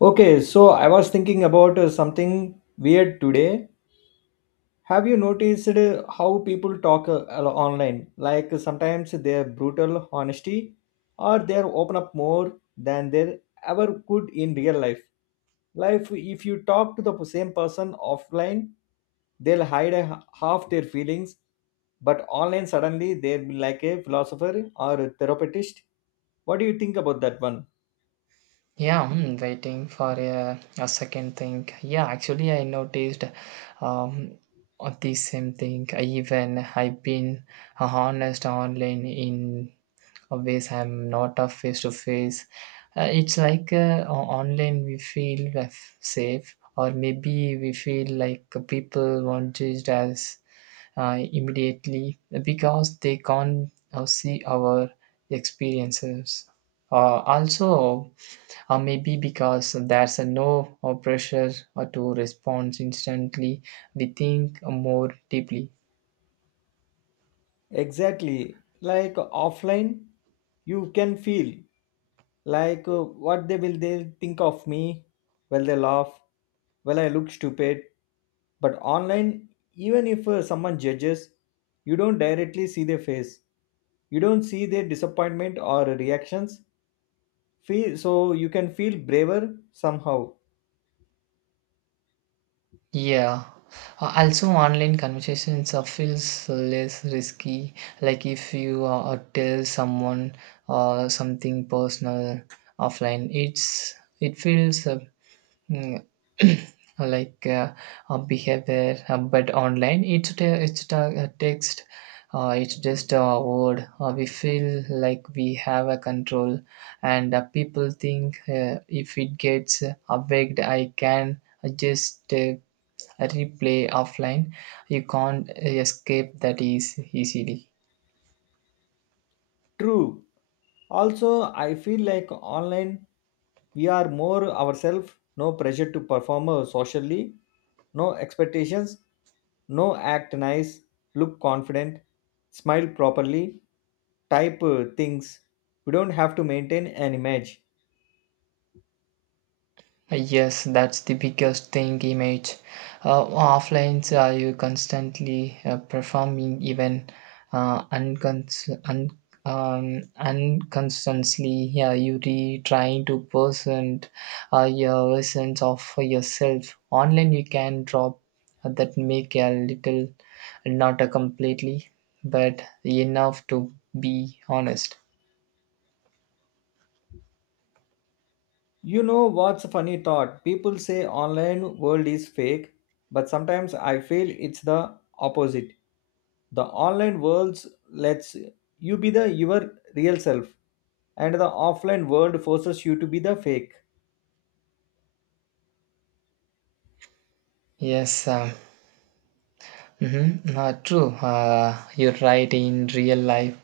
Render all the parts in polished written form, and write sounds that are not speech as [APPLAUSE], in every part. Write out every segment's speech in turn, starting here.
Okay, so I was thinking about something weird today. Have you noticed how people talk online? Like sometimes their brutal honesty, or they open up more than they ever could in real life. If you talk to the same person offline, they'll hide half their feelings, but online suddenly they'll be like a philosopher or a therapist. What do you think about that one? Yeah, I'm waiting for a second thing. Yeah, actually, I noticed um, the same thing. I Even I've been honest online in always I'm not a face to face. It's like online we feel safe, or maybe we feel like people won't judge immediately because they can't see our experiences also, or maybe because there's a no or pressure or to respond instantly we think more deeply. Exactly. Like offline, you can feel like what they will they think of me. Will they laugh? Will I look stupid? But online, even if someone judges, you don't directly see their face. You don't see their disappointment or reactions. Feel so you can feel braver somehow. Yeah. Also, online conversations feels less risky. Like if you tell someone something personal offline, it feels mm, [CLEARS THROAT] like a behavior. But online, it's a text. It's just a word. We feel like we have a control, and people think if it gets awaked, I can just replay offline. You can't escape that is easily. True. Also, I feel like online we are more ourselves, no pressure to perform socially, no expectations, no act nice, look confident, smile properly, type things. We don't have to maintain an image. Yes, that's the biggest thing. Image offline, you constantly performing even uh, uncons- un- unconsciously. Yeah, you re trying to present your essence of yourself. Online, you can drop that make a little, not a completely, but enough to be honest. You know what's a funny thought? People say online world is fake, but sometimes I feel it's the opposite. The online world lets you be the your real self, and the offline world forces you to be the fake. Yes, mhm, true. You're right. In real life,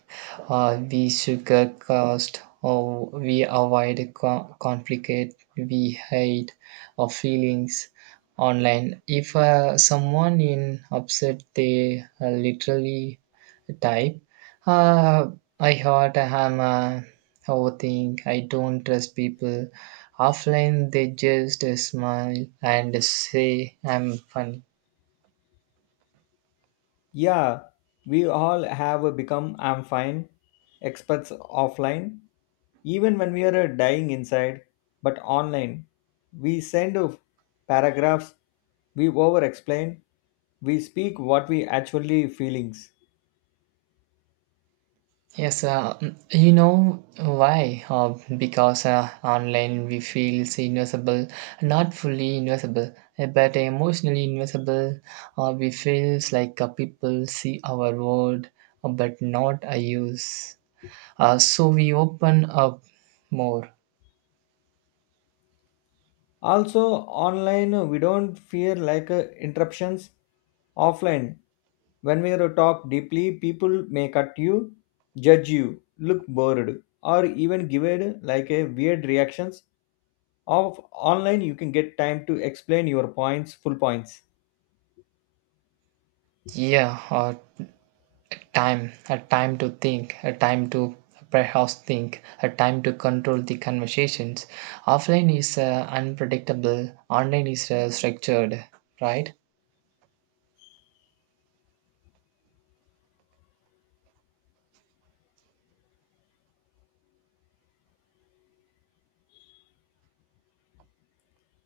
we sugarcoat or we avoid conflict. We hide our feelings online. If someone in upset, they literally type, uh, "I hurt. I'm a overthink. I don't trust people." Offline, they just smile and say, "I'm funny." Yeah, we all have become "I'm fine" experts offline, even when we are dying inside. But online we send paragraphs, we over explain, we speak what we actually feelings. Yes, you know why? Because online we feel invisible, not fully invisible, but emotionally invisible. We feels like people see our word, but not our use. So we open up more. Also online we don't fear like interruptions offline. When we are talk deeply, people may cut you, judge you, look bored, or even give it like a weird reactions of online. You can get time to explain your points, full points. Yeah, time, a time to think, a time to perhaps think, a time to control the conversations. Offline is unpredictable, online is structured, right?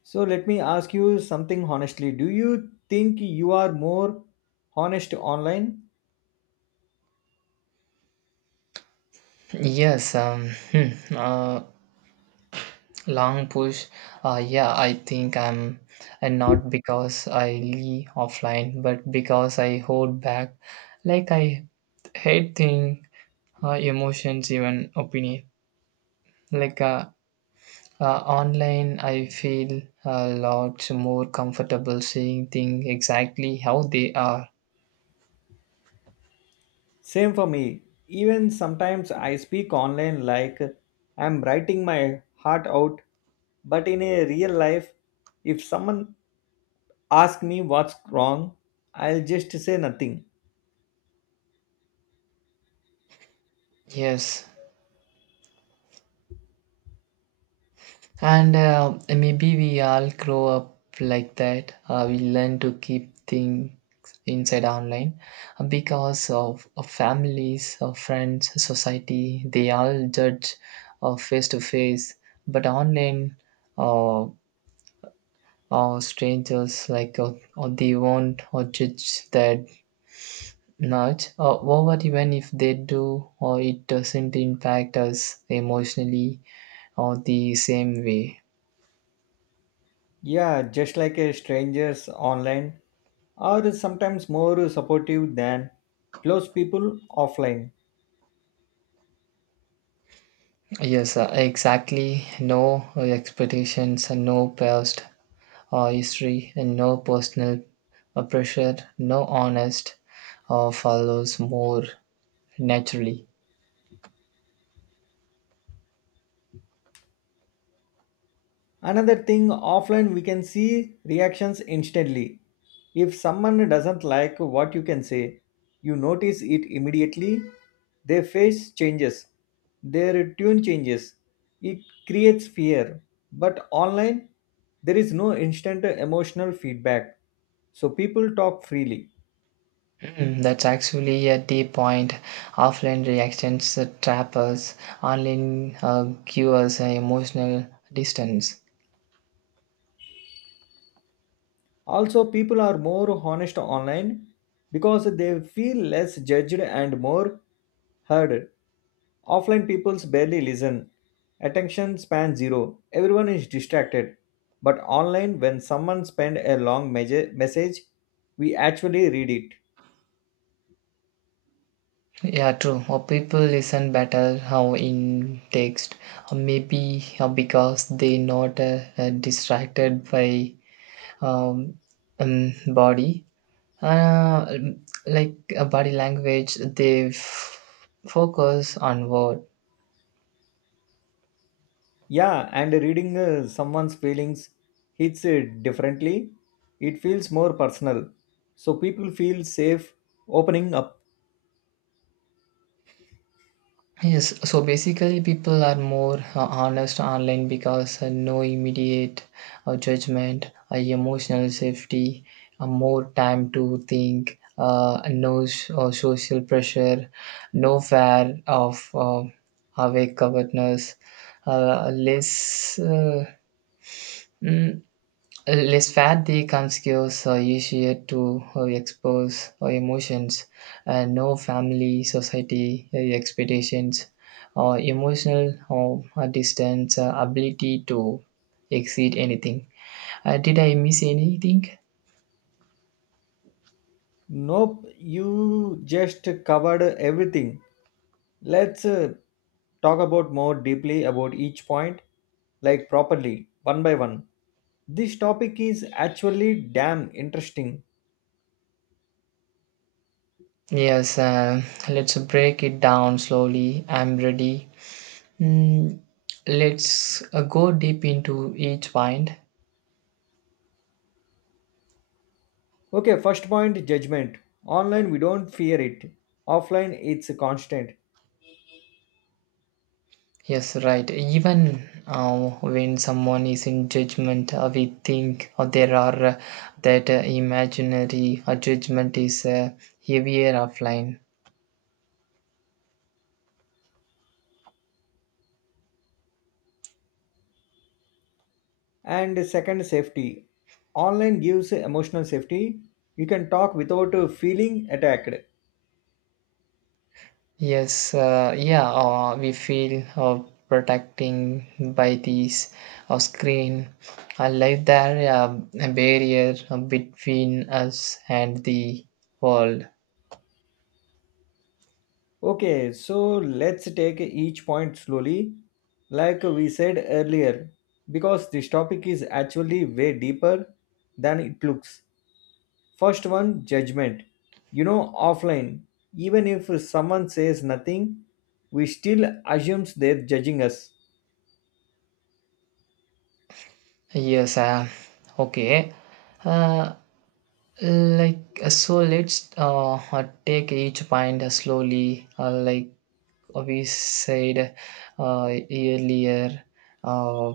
So let me ask you something honestly. Do you think you are more honest online? Yes, hmm, uh, long push. Yeah, I think. And not because I leave offline, but because I hold back. Like I hate thing, emotions, even opinion. Like uh, Online, I feel a lot more comfortable seeing things exactly how they are. Same for me. Even sometimes I speak online like I'm writing my heart out, but in a real life, if someone asks me what's wrong, I'll just say nothing. Yes, and maybe we all grow up like that. We learn to keep things inside online because of families, of friends, society. They all judge face to face, but online, uh, or strangers like or they won't or judge that nudge or over even if they do or it doesn't impact us emotionally or the same way. Yeah, just like a stranger's online, or sometimes more supportive than close people offline. Yes, exactly, no expectations and no past or history and no personal pressure, no honest follows more naturally. Another thing, offline we can see reactions instantly. If someone doesn't like what you can say, you notice it immediately. Their face changes, their tune changes. It creates fear. But online, there is no instant emotional feedback. So people talk freely. Mm, that's actually a deep point. Offline reactions trap us, online give us an emotional distance. Also, people are more honest online because they feel less judged and more heard. Offline peoples barely listen. Attention span zero. Everyone is distracted. But online, when someone send a long message, we actually read it. Yeah, true. Or people listen better how in text, or maybe because they not distracted by um, body, uh, like body language. Focus on word. Yeah, and reading someone's feelings hits differently. It feels more personal. So people feel safe opening up. Yes, so basically, people are more honest online because no immediate judgment, emotional safety, more time to think, no social pressure, no fear of awake awareness, uh, less. Uh, mm, Less fat the conspicuous are easier to expose emotions, and no family, society expectations, or emotional or distance ability to exceed anything. Did I miss anything? Nope, you just covered everything. Let's talk about more deeply about each point, like properly, one by one. This topic is actually damn interesting. Yes, let's break it down slowly. I'm ready. Mm, let's go deep into each point. Okay, first point, judgment. Online, we don't fear it. Offline, it's constant. Yes, right. Even when someone is in judgment, we think there are that imaginary judgment is heavier offline. And second, safety. Online gives emotional safety. You can talk without feeling attacked. Yes, yeah, we feel protecting by these screen. I like there a barrier between us and the world. Okay, so let's take each point slowly, like we said earlier, because this topic is actually way deeper than it looks. First one, judgment. You know, offline, even if someone says nothing, we still assumes they're judging us. Yes, okay. Uh, like so let's take each point slowly like we said earlier uh,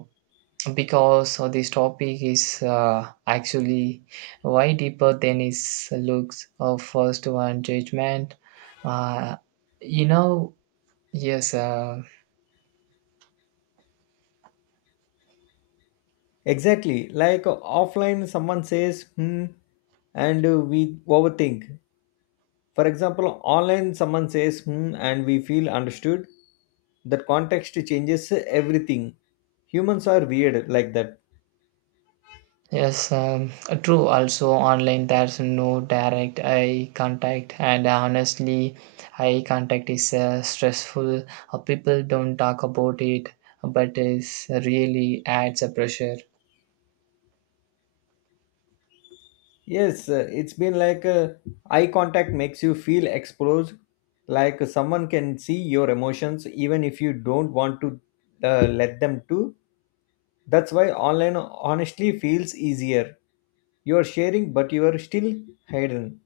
because this topic is actually way deeper than it looks, first one judgment, uh, you know yes uh, Exactly, like offline, someone says, hmm, and we overthink. For example, online, someone says, hmm, and we feel understood. That context changes everything. Humans are weird like that. Yes, true. Also, online there's no direct eye contact, and honestly, eye contact is stressful. People don't talk about it, but it really adds a pressure. Yes, it's been like eye contact makes you feel exposed, like someone can see your emotions even if you don't want to let them to. That's why online honestly feels easier. You are sharing, but you are still hidden.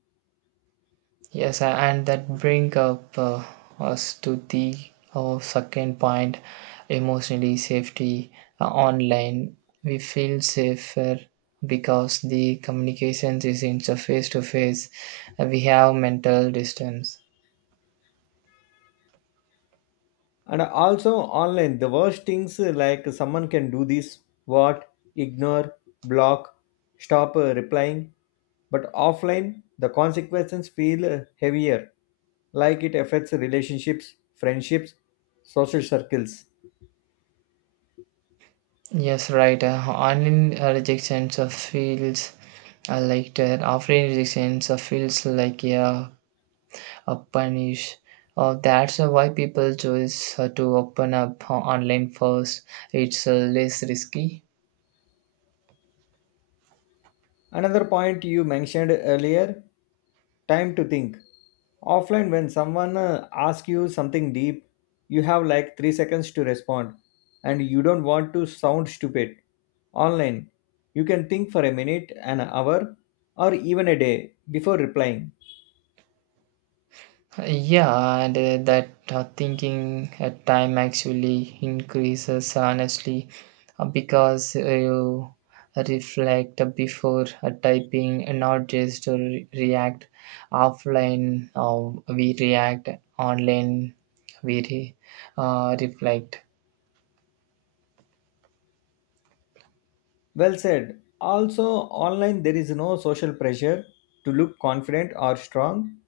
Yes, and that bring up us to the second point, emotionally safety online. We feel safer because the communications is in face to face. We have mental distance. And also online the worst things like someone can do this, what, ignore, block, stop replying. But offline the consequences feel heavier, like it affects relationships, friendships, social circles. Yes, right. Online rejections feels like that. Offline rejections feels like yeah, a punish. That's why people choose to open up online first. It's less risky. Another point you mentioned earlier, time to think. Offline, when someone asks you something deep, you have like 3 seconds to respond, and you don't want to sound stupid. Online, you can think for a minute, an hour, or even a day before replying. Yeah, and that thinking at time actually increases honestly because you reflect before typing and not just react offline, or we react online we reflect. Well said. Also, online, there is no social pressure to look confident or strong.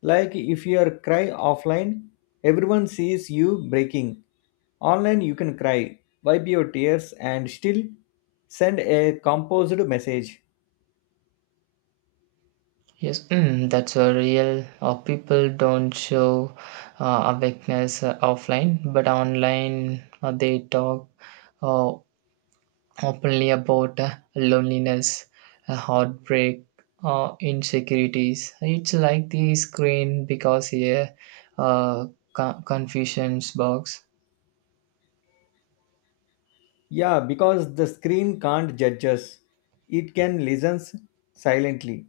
Like if you are cry offline, everyone sees you breaking. Online, you can cry, wipe your tears, and still send a composed message. Yes, mm, that's a real people don't show awakeness offline, but online they talk uh, openly about loneliness, heartbreak, or insecurities. It's like the screen because a uh, confusions box. Yeah, because the screen can't judge us, it can listen silently.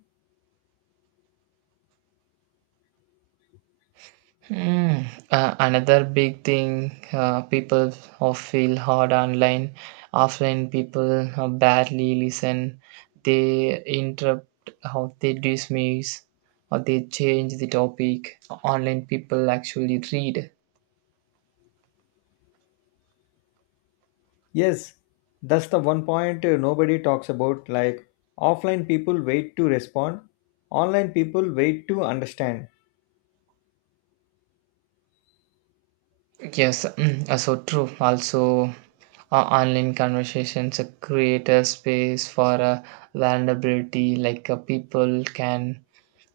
Hmm. Another big thing, people of feel hard online. Often people barely listen. They interrupt or they dismiss or they change the topic. Online people actually read. Yes, that's the one point nobody talks about. Like offline people wait to respond, online people wait to understand. Yes, mm, so true. Also, online conversations create a space for a vulnerability, like people can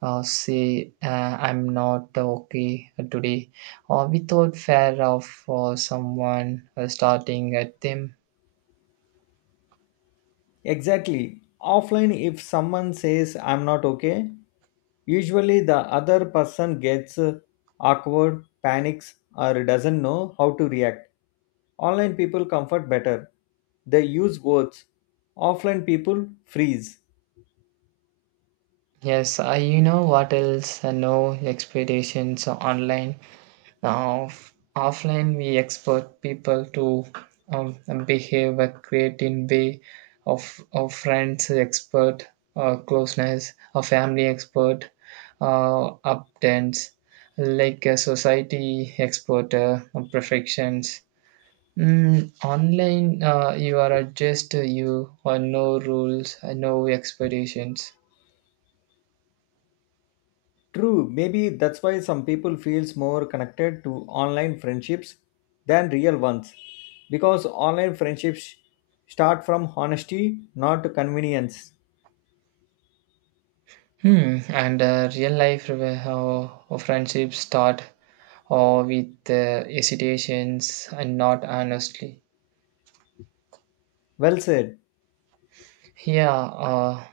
say, "I'm not okay today," or without fear of someone starting at them. Exactly. Offline, if someone says, "I'm not okay," usually the other person gets awkward, panics, or doesn't know how to react. Online people comfort better. They use words. Offline people freeze. Yes, you know what else? No expectations online. Offline, we expect people to um, behave a creating way of friends expert, closeness, a family expert, uptends, like a society expert, perfections. Mm, online, you are just you, or no rules, no expectations. True, maybe that's why some people feels more connected to online friendships than real ones. Because online friendships start from honesty, not convenience. Hmm, and real life friendships start or with hesitations and not honestly. Well said. Yeah, uh,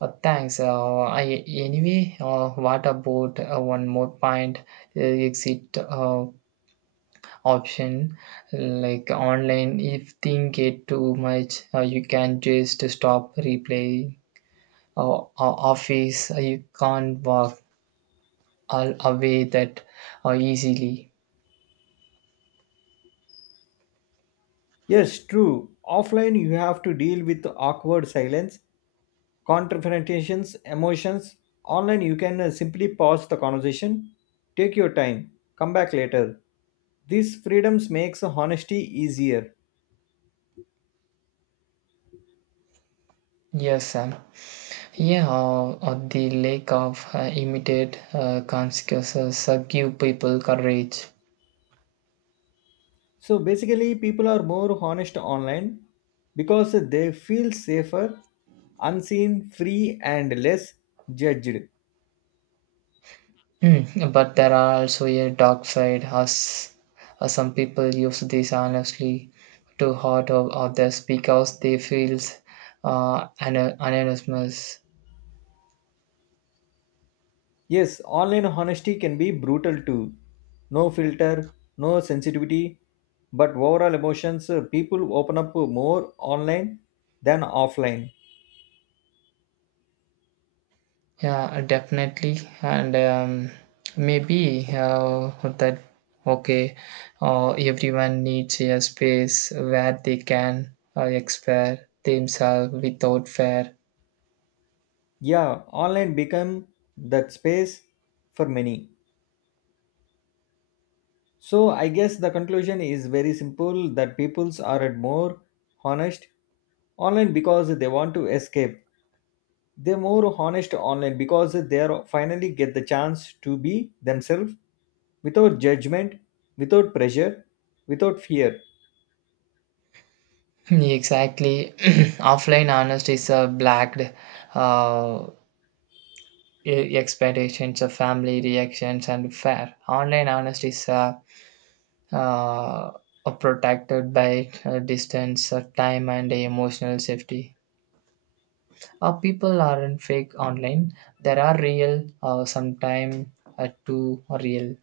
uh, thanks. I anyway, what about one more point? Exit option, like online. If thing get too much, you can just stop replaying. Office, you can't walk all away that easily. Yes, true. Offline, you have to deal with awkward silence, confrontations, emotions. Online, you can simply pause the conversation, take your time, come back later. These freedoms makes honesty easier. Yes, Sam. Yeah, or the lack of immediate consequences give people courage. So basically, people are more honest online because they feel safer, unseen, free, and less judged. Hmm, but there are also a dark side, as some people use this honestly to hurt others because they feel an anonymous. Yes, online honesty can be brutal too. No filter, no sensitivity, but overall emotions, people open up more online than offline. Yeah, definitely. And maybe that, okay, everyone needs a space where they can express themselves without fear. Yeah, online become that space for many. So I guess the conclusion is very simple, that peoples are at more honest online because they want to escape. They're more honest online because they are finally get the chance to be themselves, without judgment, without pressure, without fear. [LAUGHS] Exactly. [CLEARS THROAT] Offline honesty is a blacked uh, expectations of family reactions and fair. Online honesty is uh, protected by distance, time, and emotional safety. People aren't fake online. There are real, sometimes too real.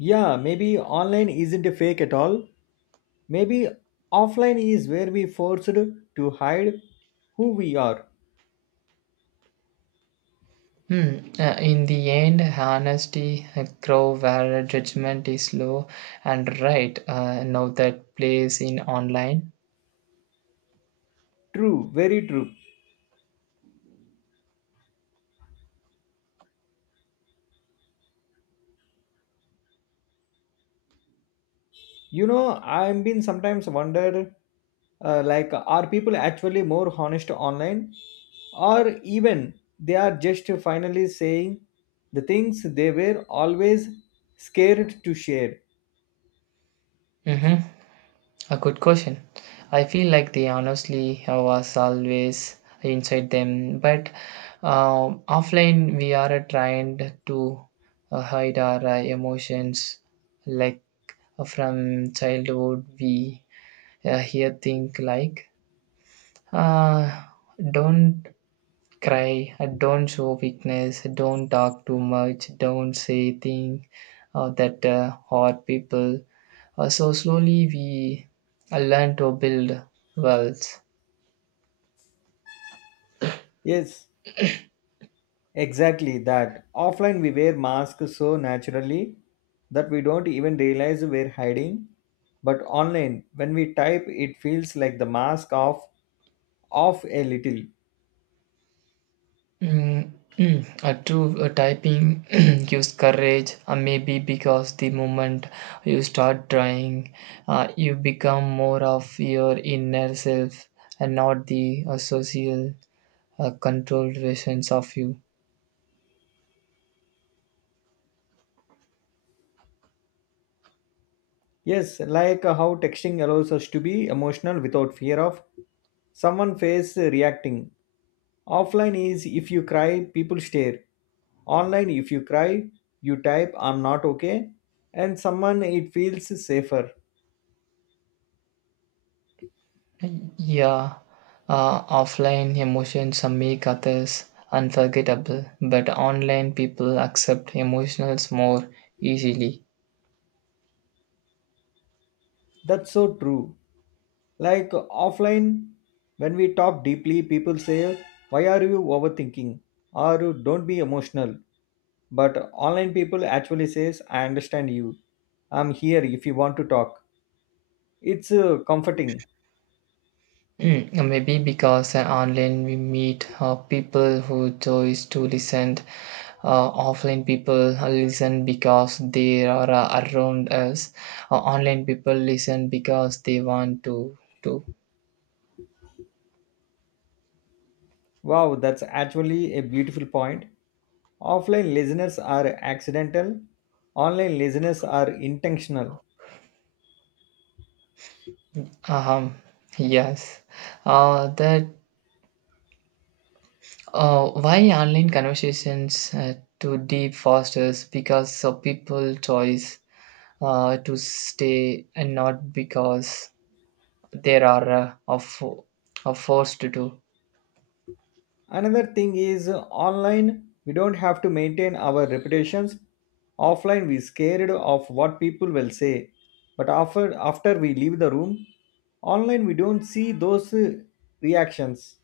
Yeah, maybe online isn't fake at all. Maybe offline is where we forced to hide who we are. Hmm. In the end, honesty grow where judgment is low and right. Now that plays in online. True, very true. You know, I've been sometimes wondered, like, are people actually more honest online, or even they are just finally saying the things they were always scared to share? Hmm, a good question. I feel like they honestly was always inside them, but offline we are trained to hide our emotions. Like from childhood, we hear things like uh, "Don't cry," "Don't show weakness," "Don't talk too much," "Don't say things that hurt people." So slowly we learn to build wealth. Yes. Exactly that. Offline, we wear masks so naturally that we don't even realize we're hiding. But online, when we type, it feels like the mask off a little. Mm, mm. A true typing [CLEARS THROAT] gives courage, maybe because the moment you start trying, you become more of your inner self and not the social controlled versions of you. Yes, like how texting allows us to be emotional without fear of someone face reacting. Offline is if you cry, people stare. Online, if you cry, you type, "I'm not okay," and someone it feels safer. Yeah, offline emotions make others unforgettable, but online people accept emotions more easily. That's so true. Like offline, when we talk deeply, people say, "Why are you overthinking?" or "Don't be emotional." But online people actually says, "I understand you. I'm here if you want to talk." It's comforting. Mm, maybe because online we meet people who choose to listen. Offline people listen because they are around us. Online people listen because they want to. Wow, that's actually a beautiful point. Offline listeners are accidental, online listeners are intentional. Um, yes. That why online conversations to deep fosters because of people choice to stay and not because there are of forced to do. Another thing is online, we don't have to maintain our reputations. Offline, we scared of what people will say. But after we leave the room, online, we don't see those reactions.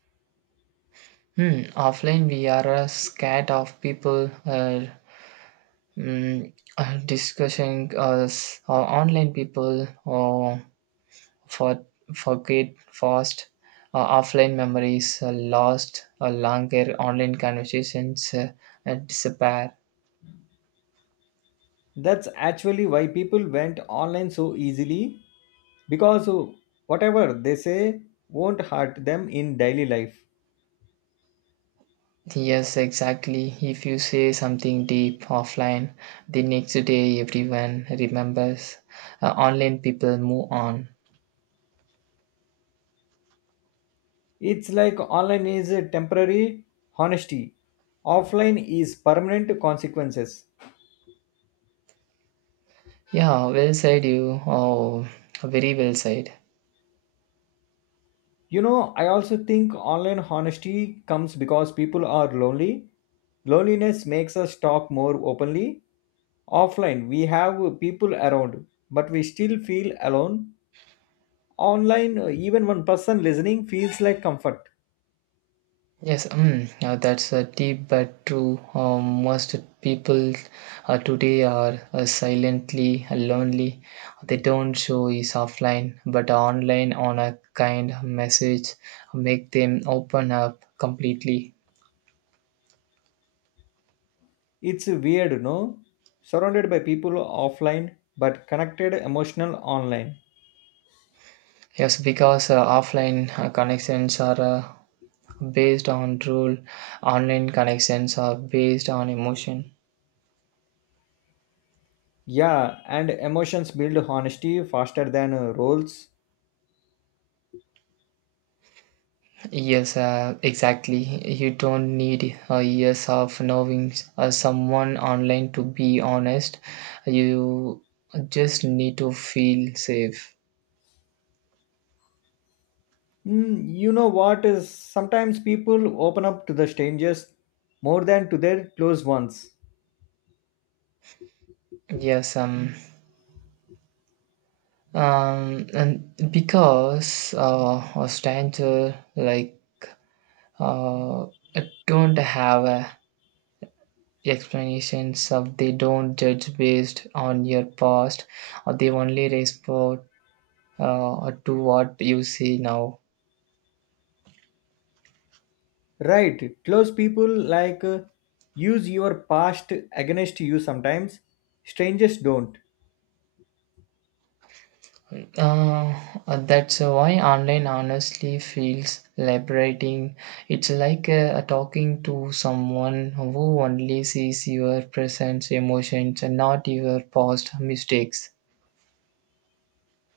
Hmm, offline, we are scared of people mm, discussing us, or online people or for forget fast. Offline memories are lost. Longer online conversations disappear. That's actually why people went online so easily, because whatever they say won't hurt them in daily life. Yes, exactly. If you say something deep offline, the next day everyone remembers. Online people move on. It's like online is a temporary honesty, offline is permanent consequences. Yeah, well said, you. Oh, very well said. You know, I also think online honesty comes because people are lonely. Loneliness makes us talk more openly. Offline, we have people around, but we still feel alone. Online, even one person listening feels like comfort. Yes, mm, that's a deep but true. Most people today are silently lonely. They don't show is offline, but online on a kind message make them open up completely. It's weird, no? Surrounded by people offline, but connected emotional online. Yes, because offline connections are based on rule, online connections are based on emotion. Yeah, and emotions build honesty faster than roles. Yes, exactly. You don't need years of knowing someone online to be honest. You just need to feel safe. You know what is sometimes people open up to the strangers more than to their close ones. Yes, and because a stranger like uh, don't have explanations of they don't judge based on your past, or they only respond to what you see now. Right. Close people like use your past against you sometimes. Strangers don't. Uh, that's why online honestly feels liberating. It's like talking to someone who only sees your present emotions and not your past mistakes.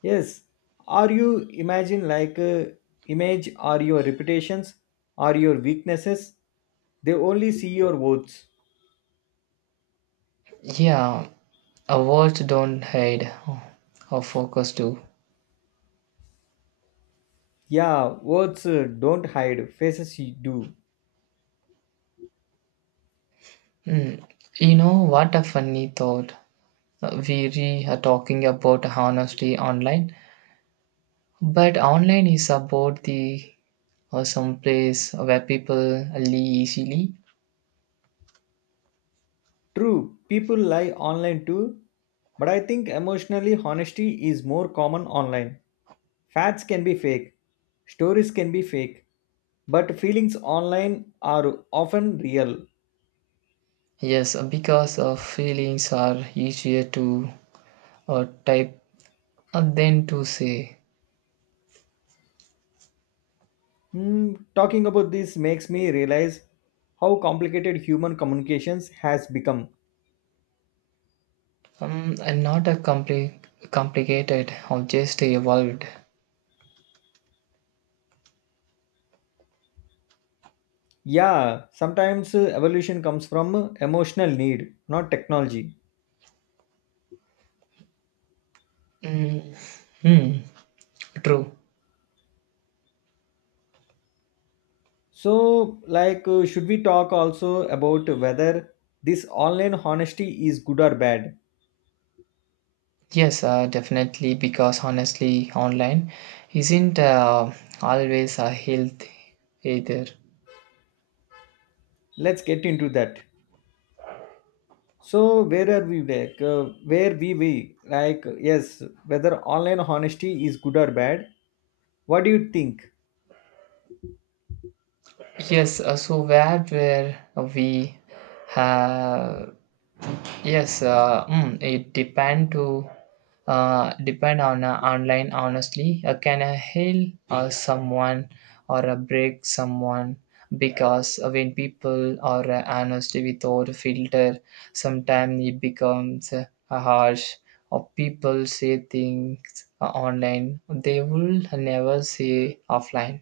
Yes. Are you imagine like image are your reputations, are your weaknesses? They only see your words. Yeah, a words don't hide or focus do. Yeah, words don't hide, faces do. Hmm. You know what a funny thought. We are talking about honesty online, but online is about the some place where people lie easily. True, people lie online too, but I think emotionally honesty is more common online. Facts can be fake, stories can be fake, but feelings online are often real. Yes, because feelings are easier to type than to say. Talking about this makes me realize how complicated human communications has become. And not a complicated, or just evolved. Yeah, sometimes evolution comes from emotional need, not technology. Mm. Hmm. True. So, like, should we talk also about whether this online honesty is good or bad? Yes, definitely. Because honestly, online isn't always a health either. Let's get into that. So, where are we? Like, where we like? Yes, whether online honesty is good or bad? What do you think? Yes. So where we have. Yes, mm, it depend on online. Honestly, can I heal someone or break someone? Because when people are honestly without filter, sometimes it becomes harsh. Or people say things online they will never say offline.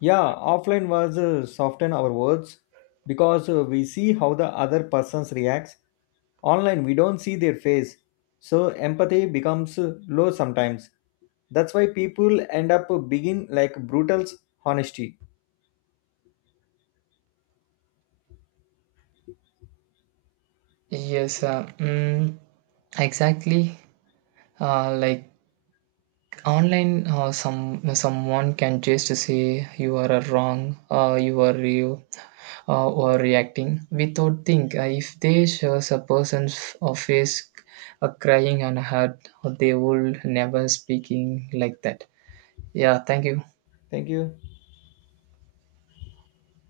Yeah, offline was soften our words because we see how the other persons reacts. Online, we don't see their face, so empathy becomes low sometimes. That's why people end up begin like brutal honesty. Yes, mm, exactly. Like online, someone can just say you are a wrong, you are you or reacting without think. If they shows a person's face crying and hurt, they will never speaking like that. Yeah, thank you. Thank you.